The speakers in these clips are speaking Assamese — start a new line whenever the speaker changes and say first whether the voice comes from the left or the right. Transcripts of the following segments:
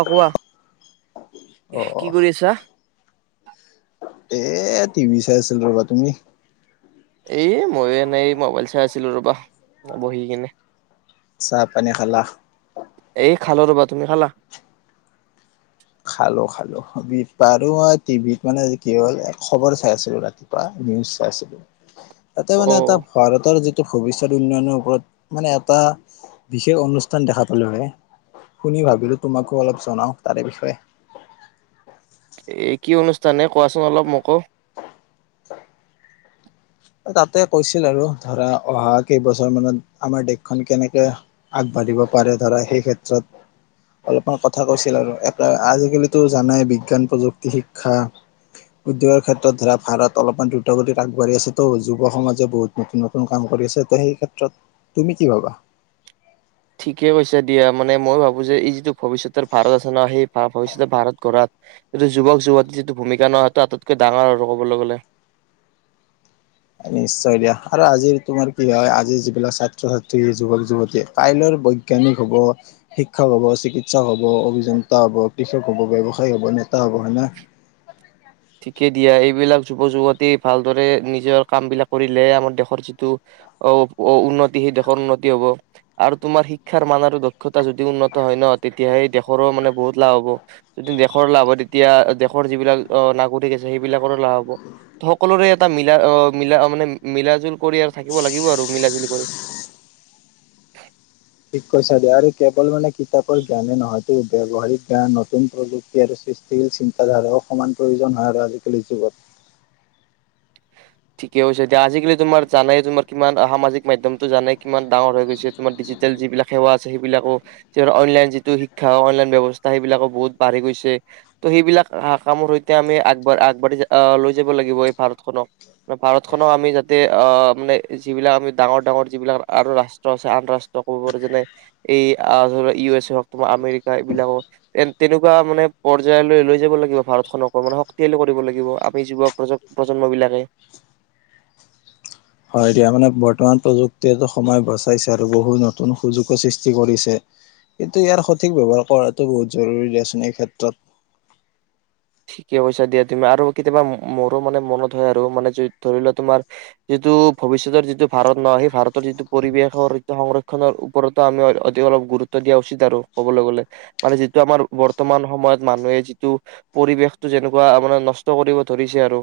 right: অ কোৱা
left: অ
right: কি কৰি আছা
left: এএ টিভি চাই আছিলো ৰবা তুমি
right: এই মইয়ো এনেই এই মোবাইল চাই আছিলো ৰবা বহি কিনে
left: চাহপানী খালাহ
right: এই খালো ৰ'বা তুমি খালা
left: খালো খালো [unintelligible] মই টিভিত মানে আজি কি হ'ল এ খবৰ চাই আছিলো ৰাতিপুৱা নিউজ চাইছিলো [unintelligible] তাতে মানে এটা
right: অ
left: ভাৰতৰ যি ভৱিষ্যয়ত উন্নয়নৰ ওপৰত মানে এটা বিশেষ অনুষ্ঠান দেখা পালো ৰে শুনি ভাবিলো তোমাকো অলপ জনাও তাৰে বিষয়ে [unintelligible]
right: এই কি অনুষ্ঠান এ কোৱাচোন অলপ মকো
left: তাতে কৈছিল আৰু ধৰা অহা কেইবছৰ মানত আমাৰ দেশখন কেনেকে আগবাঢ়িব পাৰে ধৰা সেই ক্ষেত্ৰত অলপমান কথা কৈছিল আৰু [unintelligible] আজিকালিতো জানাই বিজ্ঞান প্ৰযুক্তি শিক্ষা উদ্যোগৰ ক্ষেত্ৰত ধৰা ভাৰত অলপমান দ্ৰুতগতিত আগবাঢ়ি আছে [unintelligible] ত যুৱ সমাজে বহুত নতুন নতুন কাম কৰি আছে তে সেই ক্ষেত্ৰত তুমি কি ভাবা
right: ঠিকেই কৈছে দিয়া মানে মই ভাবো যে এই যিটো ভৱিষ্যতৰ ভাৰত আছে ন সেই ভৱিষ্যতৰ ভাৰত গঢ়াত এইটো যুৱক যুৱতীৰ যিটো ভূমিকা ন সেইটো আটাইতকৈ ডাঙৰ আৰু কবলৈ গলে [unintelligible]
left: নিশ্চয় দিয়া আৰু আজিৰ তোমাৰ কি হয় আজিৰ যিবিলাক ছাত্ৰ ছাত্ৰী যুৱক যুৱতীয়ে কাইলৈৰ বৈজ্ঞানিক হব শিক্ষক হব চিকিৎসক হব অভিযন্তা হব কৃষক হব বেৱসায়ী হব নেতা হ'ব হয় ন [unintelligible]
right: ঠিকেই দিয়া এইবিলাক যুৱ যুৱতী ভালদৰে নিজৰ কাম বিলাক কৰিলেহে আমাৰ দেশৰ যিটো অ-অ উন্নতি সেই দেশৰ উন্নতি হব আৰু তোমাৰ শিক্ষাৰ মান আৰু দক্ষতা যদি উন্নত হয় ন তেতিয়াহে দেশৰো মানে বহুত লাভ হব যদি দেশৰ লাভ হয় তেতিয়া দেশৰ যিবিলাক অ [unintelligible] [unintelligible] আছে সেইবিলাকৰো লাভ হব ত সকলোৰে এটা মিলা অহ মিলা মানে মিলা জুল কৰি আৰু থাকিব লাগিব আৰু মিলা জুলি কৰি [unintelligible]
left: ঠিক কৈছা দিয়া আৰু কেৱল মানে, কিতাপৰ জ্ঞানে নহয়। ব্যৱহাৰিক বা নতুন প্ৰযুক্তি আৰু সৃষ্টিশীল চিন্তাধাৰাও সমান প্ৰয়োজন হয় আৰু আজিকালি যুগত
right: ঠিকেই কৈছা দিয়া আজিকালি তোমাৰ জানাই তোমাৰ কিমান সামাজিক মাধ্যমটো জানে কিমান ডাঙৰ হৈ গৈছে তোমাৰ ডিজিটেল যিবিলাক সেৱা আছে সেইবিলাকো যিবোৰ অনলাইন যিটো শিক্ষা অনলাইন ব্যৱস্থা সেইবিলাকো বহুত বাঢ়ি গৈছে ত' সেইবিলাক কামৰ সৈতে আমি আগবাঢ- আগবাঢ়ি আ লৈ যাব লাগিব এই ভাৰতখনক। ত ভাৰতখনক আমি যাতে আহ মানে যিবিলাক আমি ডাঙৰ ডাঙৰ যিবিলাক আৰু ৰাষ্ট্ৰ আছে আন্তৰাষ্ট্ৰ কব পাৰো যেনে এই ধৰা ইউ এছ এ হও তোমাৰ আমেৰিকা এইবিলাকক তে তেনেকুৱা মানে পৰ্য্যায়লৈ লৈ যাব লাগিব ভাৰতখনকো মানে শক্তিশালী কৰিব লাগিব আমি যুৱ প্ৰজ -প্ৰজন্ম বিলাকে।
left: হয় দিয়া মানে বৰ্তমান প্ৰযুক্তিয়েটো সময় বচাইছে আৰু বহুত নতুন সুযোগো সৃষ্টি কৰিছে, কিন্তু ইয়াৰ সঠিক ব্যৱহাৰ কৰাটো বহুত জৰুৰী দিয়াচোন এই ক্ষেত্ৰত।
right: ঠিকে কৈছা দিয়া তুমি আৰু কেতিয়াবা মোৰো মানে মনত হয় আৰু মানে যদি ধৰি লোৱা তোমাৰ যিটো ভৱিষ্যতৰ যিটো ভাৰত নহ সেই ভাৰতৰ যিটো পৰিৱেশৰ সংৰক্ষনৰৰ ওপৰতো আমি অতি অলপ গুৰুত্ব দিয়া উচিত আৰু কবলৈ গলে মানে যিটো আমাৰ বৰ্তমান সময়ত মানুহে যিটো পৰিবেশতো যেনেকুৱা মানে নষ্ট কৰিব ধৰিছে আৰু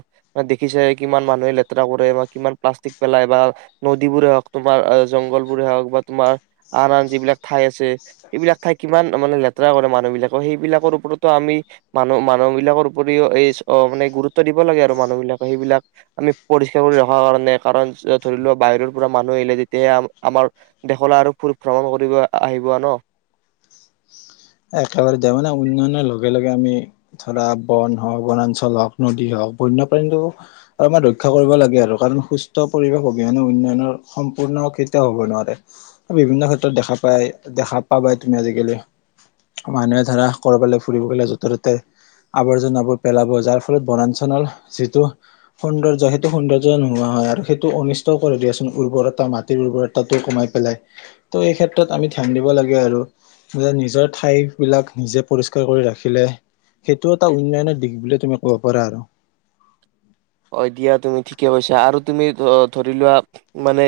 right: দেখিচাই কিমান মানুহে লেতেৰা কৰে বা কিমান প্লাষ্টিক পেলাই বা নদীবোৰে হওক তোমাৰ জংঘল বোৰে হওক বা তোমাৰ আন আন যিবিলাক ঠাই আছে সেইবিলাক ঠাই কিমান মানে লেতেৰা কৰে মানুহ বিলাকৰ সেইবিলাকৰ ওপৰতো আমি মানুহ মা মানুহ বিলাকৰ উপৰিও এই মানে গুৰুত্ব দিব লাগে আৰু মানুহ বিলাকে সেইবিলাক আমি পৰিষ্কাৰ কৰি ৰখা কাৰণে কাৰণ ধৰি লোৱা বাহিৰৰ পৰা মানুহ আহিলে তেতিয়াহে আমাৰ দেশলৈ আৰু ফুৰি ভ্ৰমণ কৰিব আহিব ন
left: একেবাৰে দিয়া মানে উন্নয়নৰ লগে লগে আমি ধৰা বন হওক বনাঞ্চল হওক নদী হওক বন্যপ্ৰাণীটো আমাৰ ৰক্ষা কৰিব লাগে আৰু কাৰণ সুস্থ পৰিৱেশ অবিহনে উন্নয়নৰ সম্পূৰ্ণ কেতিয়াও হব নোৱাৰে বিভিন্ন ক্ষেত্ৰত দেখা পায় দেখা পাবাই তুমি আজিকালি মানুহে ধৰা কৰবালে ফুৰিব গলে য'তে ত'তে আৱৰ্জনাবোৰ পেলাব যাৰ ফলত বনাঞ্চলৰ যিটো সৌন্দৰ্য সেইটো সৌন্দৰ্য নোহোৱা হয় আৰু সেইটো অনিষ্ট কৰি দিয়াচোন উৰ্বৰতা মাটিৰ উৰ্বৰতাটো কমাই পেলাই ত' এই ক্ষেত্ৰত আমি ধ্যান দিব লাগে আৰু যে নিজৰ ঠাই বিলাক নিজে পৰিষ্কাৰ কৰি ৰাখিলে সেইটো এটা উন্নয়নৰ দিশ বুলি তুমি ক'ব পাৰা আৰু
right: অ দিয়া তুমি ঠিকে কৈছা আৰু তুমি ধৰি লোৱা মানে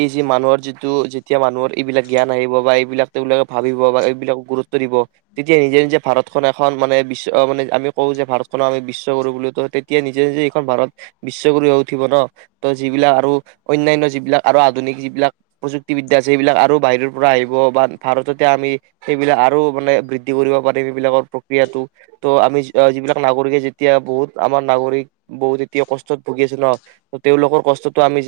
right: এই যি মানুহৰ যিটো যেতিয়া মানুহৰ এইবিলাক জ্ঞান আহিব বা এইবিলাক তেওঁলোকে ভাবিব বা এইবিলাকক গুৰুত্ব দিব তেতিয়া নিজে নিজে ভাৰতখন এখন মানে বিশ্ব মানে আমি কওঁ যে ভাৰতখনক আমি বিশ্ব কৰো বুলিতো তেতিয়া নিজে নিজে ভাৰত বিশ্ব গুৰু উঠিব ন ত' যিবিলাক আৰু অন্যান্য যিবিলাক আৰু আধুনিক যিবিলাক প্ৰযুক্তিবিদ্যা আছে সেইবিলাক আৰু বাহিৰৰ পৰা আহিব বা ভাৰততে আমি সেইবিলাক আৰু মানে বৃদ্ধি কৰিব পাৰিম সেইবিলাকৰ প্ৰক্ৰিয়াটো ত' আমি যিবিলাক নাগৰিকে যেতিয়া বহুত আমাৰ নাগৰিক, বহুত এতিয়া কষ্টত ভুগি আছে ন তেওঁলোকৰ কষ্টটো আমি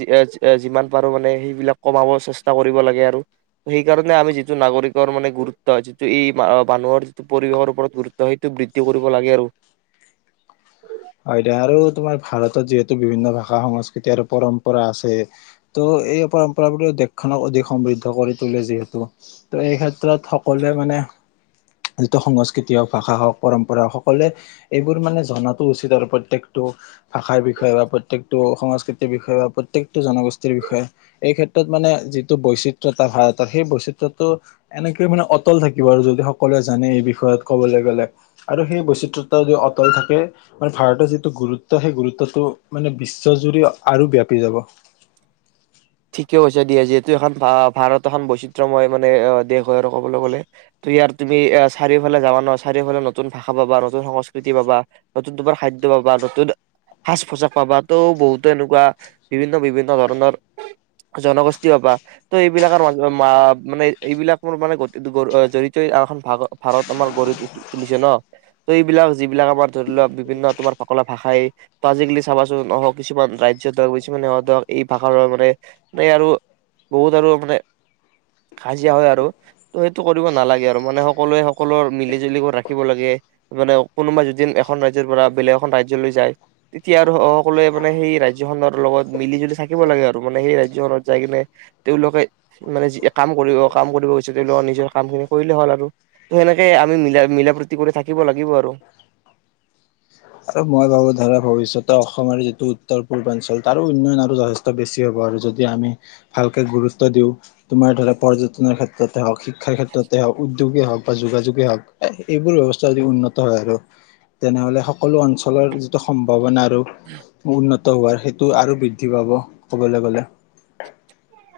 right: যিমান পাৰো মানে সেইবিলাক কমাব চেষ্টা কৰিব লাগে আৰু সেইকাৰণে আমি যিটো নাগৰিকৰ মানে গুৰুত্ব যিটো এই মানুহৰ যিটো পৰিৱেশৰ ওপৰত গুৰুত্ব সেইটো বৃদ্ধি কৰিব লাগে আৰু
left: হয় দে আৰু তোমাৰ ভাৰতত যিহেতু বিভিন্ন ভাষা সংস্কৃতি আৰু পৰম্পৰা আছে ত' এই পৰম্পৰাবোৰে দেশখনক অধিক সমৃদ্ধ কৰি তোলে যিহেতু ত এই ক্ষেত্ৰত সকলোৱে মানে যিটো সংস্কৃতি হওক ভাষা হওক পৰম্পৰা হওক সকলোৱে এইবোৰ মানে জন উচিত আৰু প্ৰত্যেকটো ভাষাৰ বিষয়ে বা প্ৰত্যেকটো সংস্কৃতিৰ বিষয়ে বা প্ৰত্যেকটো জনগোষ্ঠীৰ বিষয়ে এই ক্ষেত্ৰত মানে যিটো বৈচিত্ৰতা ভাৰতৰ সেই বৈচিত্ৰটো এনেকয় মানে অটল থাকিব আৰু যদি সকলোৱে জানে এই বিষয়ত ক'বলৈ গলে আৰু সেই বৈচিত্ৰতা যদি অটল থাকে। ম ভাৰতৰ যিটো গুৰুত্ব সেই গুৰুত্বটো মানে বিশ্বজুৰি আৰু ব্যাপি যাব
right: ঠিকে হৈছে দিয়া যিহেতু এখন ভ ভাৰত এখন বৈচিত্ৰময় মানে দেশ হয় আৰু কবলৈ গলে ত ইয়াৰ তুমি চাৰিওফালে যাবা ন চাৰিওফালে নতুন ভাষা পাবা নতুন সংস্কৃতি পাবা নতুন তোমাৰ খাদ্য পাবা নতুন সাজ পোছাক পাবা, ত' বহুতো এনেকুৱা বিভিন্ন বিভিন্ন ধৰণৰ জনগোষ্ঠী হাবা ত' এইবিলাকৰ ম মানে এইবিলাক ম মানে জড়িত এখন ভাগ ভাৰত আমাৰ গঢ়ি তুলিছে ন ত এইবিলাক যিবিলাক আমাৰ ধৰি লোৱা বিভিন্ন তোমাৰ ফকলা ভাষাই ত আজিকালি চাবাচোন নহওক কিছুমান ৰাজ্য ধৰক কিছুমান ধৰক এই ভাষাৰ আৰু বহুত আৰু মানে হাজিৰা হয় আৰু ত সেইটো কৰিব নালাগে আৰু মানে সকলোৱে সকলোৰে মিলি জুলি কৰি ৰাখিব লাগে মানে কোনোবা যদি এখন ৰাজ্যৰ পৰা বেলেগ এখন ৰাজ্যলৈ যায় তেতিয়া আৰু সকলোৱে মানে সেই ৰাজ্যখনৰ লগত মিলি জুলি থাকিব লাগে আৰু। আৰু মানে সেই ৰাজ্যখনত যাই কিনে তেওঁলোকে মানে যি কাম কৰিব কাম কৰিব গৈ তেওঁলোকৰ নিজৰ কামখিনি কৰিলে হ'ল আৰু ত সেনেকে আমি মিলা মিলা প্ৰতি কৰি থাকিব লাগিব আৰু
left: আৰু মই ভাবো ধৰা ভৱিষ্যতে অসমৰ যিটো উত্তৰ পূৰ্বাঞ্চল তাৰো উন্নয়ন আৰু যথেষ্ট বেছি হ'ব আৰু যদি আমি ভালকে গুৰুত্ব দিওঁ তোমাৰ ধৰা পৰ্যটনৰ ক্ষেত্ৰতে হওঁক শিক্ষাৰ ক্ষেত্ৰতে হওক উদ্যোগে হওক বা যোগাযোগেই হওক এ এইবোৰ ব্যৱস্থা যদি উন্নত হয় আৰু তেনেহলে সকলো অঞ্চলৰ যিটো সম্ভাৱনা, উন্নত হোৱাৰ সেইটো আৰু বৃদ্ধি পাব ক'বলৈ গলে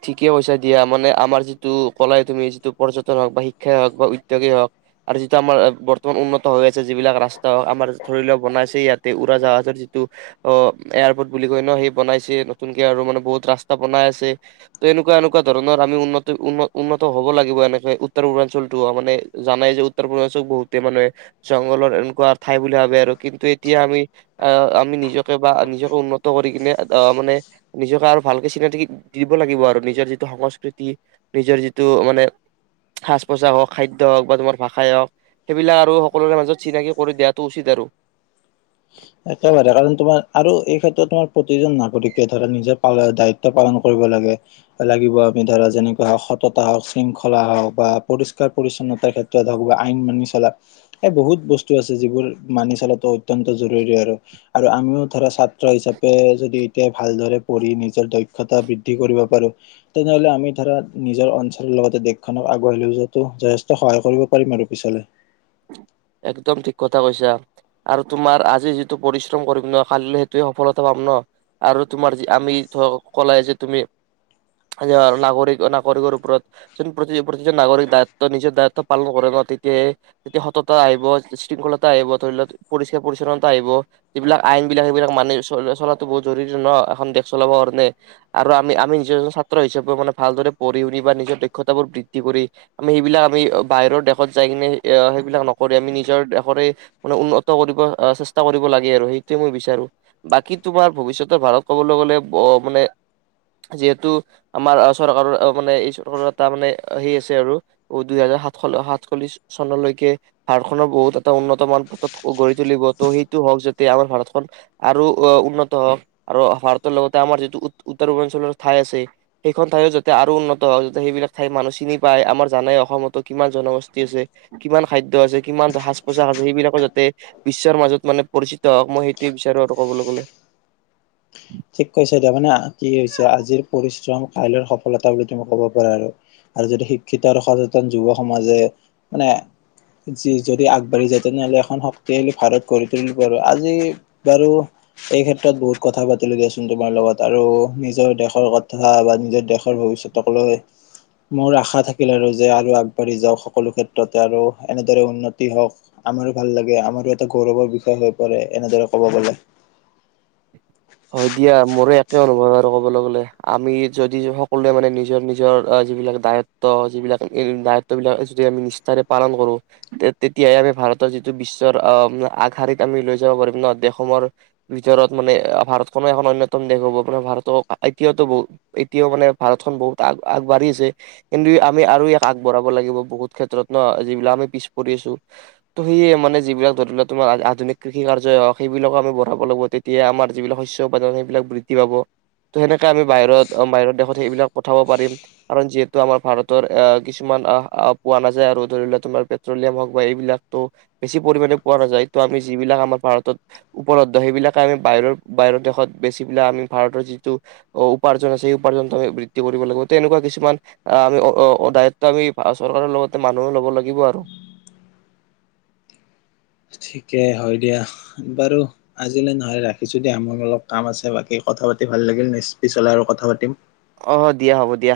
right: ঠিকেই পইচা দিয়া মানে আমাৰ যিটো কলাই তুমি যিটো পৰ্যটন হওক বা শিক্ষাই হওক বা উদ্যোগেই হওক আৰু যিটো আমাৰ বৰ্তমান উন্নত হৈ আছে যিবিলাক ৰাস্তা হওক আমাৰ ধৰি লোৱাক বনাইছে ইয়াতে উৰাজাহাজৰ যিটো অ এয়াৰপৰ্ট বুলি কয় ন সেই বনাইছে, নতুনকে আৰু মানে বহুত ৰাস্তা বনাই আছে। ত এনেকুৱা এনেকুৱা ধৰণৰ আমি উন্নত উন্ন উন্নত হব লাগিব এনেকে উত্তৰ পূৰ্বাঞ্চলটো মানে জানাই যে উত্তৰ পূৰ্বাঞ্চল বহুতে মানুহে জংঘলৰ এনেকুৱা ঠাই বুলি ভাবে আৰু কিন্তু এতিয়া আমি আহ আমি নিজকে বা নিজকে উন্নত কৰি কিনে আহ মানে নিজকে আৰু ভালকে চিনাক লাগিব আৰু নিজৰ যিটো সংস্কৃতি নিজৰ যিটো মানে সাজ পোছাক হওক খাদ্য হওঁক বা তোমাৰ ভাষাই হওক সেইবিলাক আৰু সকলোৰে মাজত চিনাকি কৰি দিয়াটো উচিত আৰু
left: একেবাৰে কাৰণ তোমাৰ আৰু এই ক্ষেত্ৰত তোমাৰ প্ৰতিজন নাগৰিকে ধৰা নিজৰাল দায়িত্ব পালন কৰিব লাগে লাগিব আমি ধৰা যেনেকুৱা হওক সততা হওক শৃংখলা হওক বা পৰিষ্কাৰ পৰিছন্নতাৰ ক্ষেত্ৰত হওঁক বা আইন মানি চলা এই বহুত বস্তু আছে যিবোৰ মানি চলাটো অত্যন্ত জ আৰু আৰু আমিও ধৰা ছাত্ৰ হিচাপে যদি এতিয়া ভালদৰে পঢ়ি নিজৰ দক্ষতা বৃদ্ধি কৰিব পাৰো তেনেহলে আমি ধৰা নিজৰ অঞ্চলৰ লগতে দেশখনক আগুৱাই লৈ যোৱাটো যথেষ্ট সহায় কৰিব পাৰিম আৰু পিছ
right: একদম ঠিক কথা কৈছা আৰু তোমাৰ আজি যিটো পৰিশ্ৰম কৰিম ন কালিলৈ সেইটো সফলতা পাম ন আৰু তোমাৰ আমি কলাই যে তুমি নাগৰিক নাগৰিকৰ ওপৰত প্ৰতি প্ৰতিজন নাগৰিক দায়িত্ব নিজৰ দায়িত্ব পালন কৰে ন তেতিয়াহে তে ততা আহিব শৃংখলতা আহিব ধৰি লওক পৰিষ্কাৰ পৰিচ্ছন্নতা আহিব যিবিলাক আইন বিলাক সেইবিলাক মানি চ চলাটো বহু জৰুৰী ন এখন দেশ চলাবৰ কাৰণে আৰু আমি আমি নিজৰ এ ছাত্ৰ হিচাপে মানে ভালদৰে পঢ়ি শুনি বা নিজৰ দক্ষতা বোৰ বৃদ্ধি কৰি আমি সেইবিলাক আমি বাহিৰৰ দেশত যাই কিনে বিলাক নকৰি আমি নিজৰ দেশৰে মানে উন্নত কৰিব আহ চেষ্টা কৰিব লাগে আৰু সেইটোয়ে মই বিচাৰো বাকী তোমাৰ ভৱিষতৰ ভাৰত কবলৈ গলে মানে যিহেতু আমাৰ চৰকাৰৰ মানে এই চৰকাৰৰ এটা মানে সেই আছে আৰু দুইহেজাৰ সাত সাতচল্লিশ চনলৈকে ভাৰত খনৰ বহুত এটা উন্নত মান পত গঢ়ি তুলিব ত' সেইটো হওক যাতে আমাৰ ভাৰতখন আৰু আহ উন্নত হওঁক আৰু ভাৰতৰ লগতে আমাৰ যিটো উত্তৰ পূৰ্বাঞ্চলৰ ঠাই আছে সেইখন ঠাইও যাতে আৰু উন্নত হওঁক যাতে সেইবিলাক ঠাই মানুহ চিনি পাই আমাৰ জানে অসমতো কিমান জনগোষ্ঠী আছে কিমান খাদ্য আছে কিমান সাজ পোছাক আছে সেইবিলাকো যাতে বিশ্বৰ মাজত মানে পৰিচিত হওক মই সেইটোৱে বিচাৰো আৰু ক'বলৈ গ'লে,
left: ঠিক কৈছে। এতিয়া মানে কি হৈছে আজিৰ পৰিশ্ৰম কাইলৈৰ সফলতা বুলি তুমি ক'ব পাৰা আৰু আৰু যদি শিক্ষিত আৰু সচেতন যুৱ সমাজে মানে যি যদি আগবাঢ়ি যায় তেনেহ'লে এখন শক্তিশালী ভাৰত গঢ়ি তুলিব আৰু আজি বাৰু এই ক্ষেত্ৰত বহুত কথা পাতি দিয়া চোন তোমাৰ লগত আৰু নিজৰ দেশৰ কথা বা নিজৰ দেশৰ ভৱিষ্যতক লৈ মোৰ আশা থাকিল আৰু যে আৰু আগবাঢ়ি যাওক সকলো ক্ষেত্ৰতে আৰু এনেদৰে উন্নতি হওঁক আমাৰো ভাল লাগে আমাৰো এটা গৌৰৱৰ বিষয় হৈ পৰে এনেদৰে কব গলে
right: হয় দিয়া মোৰ একে অনুভৱ আৰু কবলৈ গলে। আমি যদি সকলোৱে মানে নিজৰ নিজৰ যিবিলাক দায়িত্ব যিবিলাক দায়িত্ব বিলাক যদি আমি নিষ্ঠাৰে পালন কৰো তেতিয়ে আমি ভাৰতৰ যিটো বিশ্বৰ আহ আগশাৰত আমি লৈ যাব পাৰিম দেশৰ ভিতৰত মানে ভাৰতখনো এখন এন্যতম দেশ হ'ব ভাৰত এতিয়াতো বহুত এতিয়াও মানে ভাৰ খখন বহুত আগ আগবাঢ়ি আছে কিন্তু আমি আৰু ইয়াক আগবঢ়াব লাগিব বহুত ক্ষেত্ৰত ন যিবিলাক আমি পিছ পৰি আছো ত' সেয়ে মানে যিবিলাক ধৰি লোৱা তোম আধুনিক কৃষি কাৰ্য্যই হওক সেইবিলাকো আমি বঢ়াব লাগিব তেতিয়াই আমাৰ যিবিলাক শস্য উপাদান সেইবিলাক বৃদ্ধি পাব ত' সেনেকে আমি বাহিৰত বাহিৰৰ দেশত সেইবিলাক পঠাব পাৰিম কাৰণ যিহেতু আমাৰ ভাৰতৰ আহ কিছুমান পোৱা নাযায় আৰু ধৰি ল তোমাৰ পেট্ৰলিয়াম হওক বা এইবিলাক বেছি পৰিমাণে পোৱা নাযায় ত' আমি যিবিলাক আমাৰ ভাৰতত উপলব্ধ সেইবিলাকে আমি বাহিৰৰ বাহিৰৰ দেশত বেচি পেলাই আমি ভাৰতৰ যিটো উপাৰ্জন আছে সেই উপাৰ্জনটো আমি বৃদ্ধি কৰিব লাগিব তে এনেকুৱা কিছুমান আহ আমি অদায়ত্ব আমি চৰকাৰৰ লগতে মানুহে লব লাগিব আৰু
left: ঠিকে হয় দিয়া বাৰু আজিলে নহলে ৰাখিছো দিয়া মোৰ অলপ কাম আছে বাকী কথা পাতি ভাল লাগিল পিছলে আৰু কথা পাতিম।
right: আহ দিয়া হ'ব দিয়া।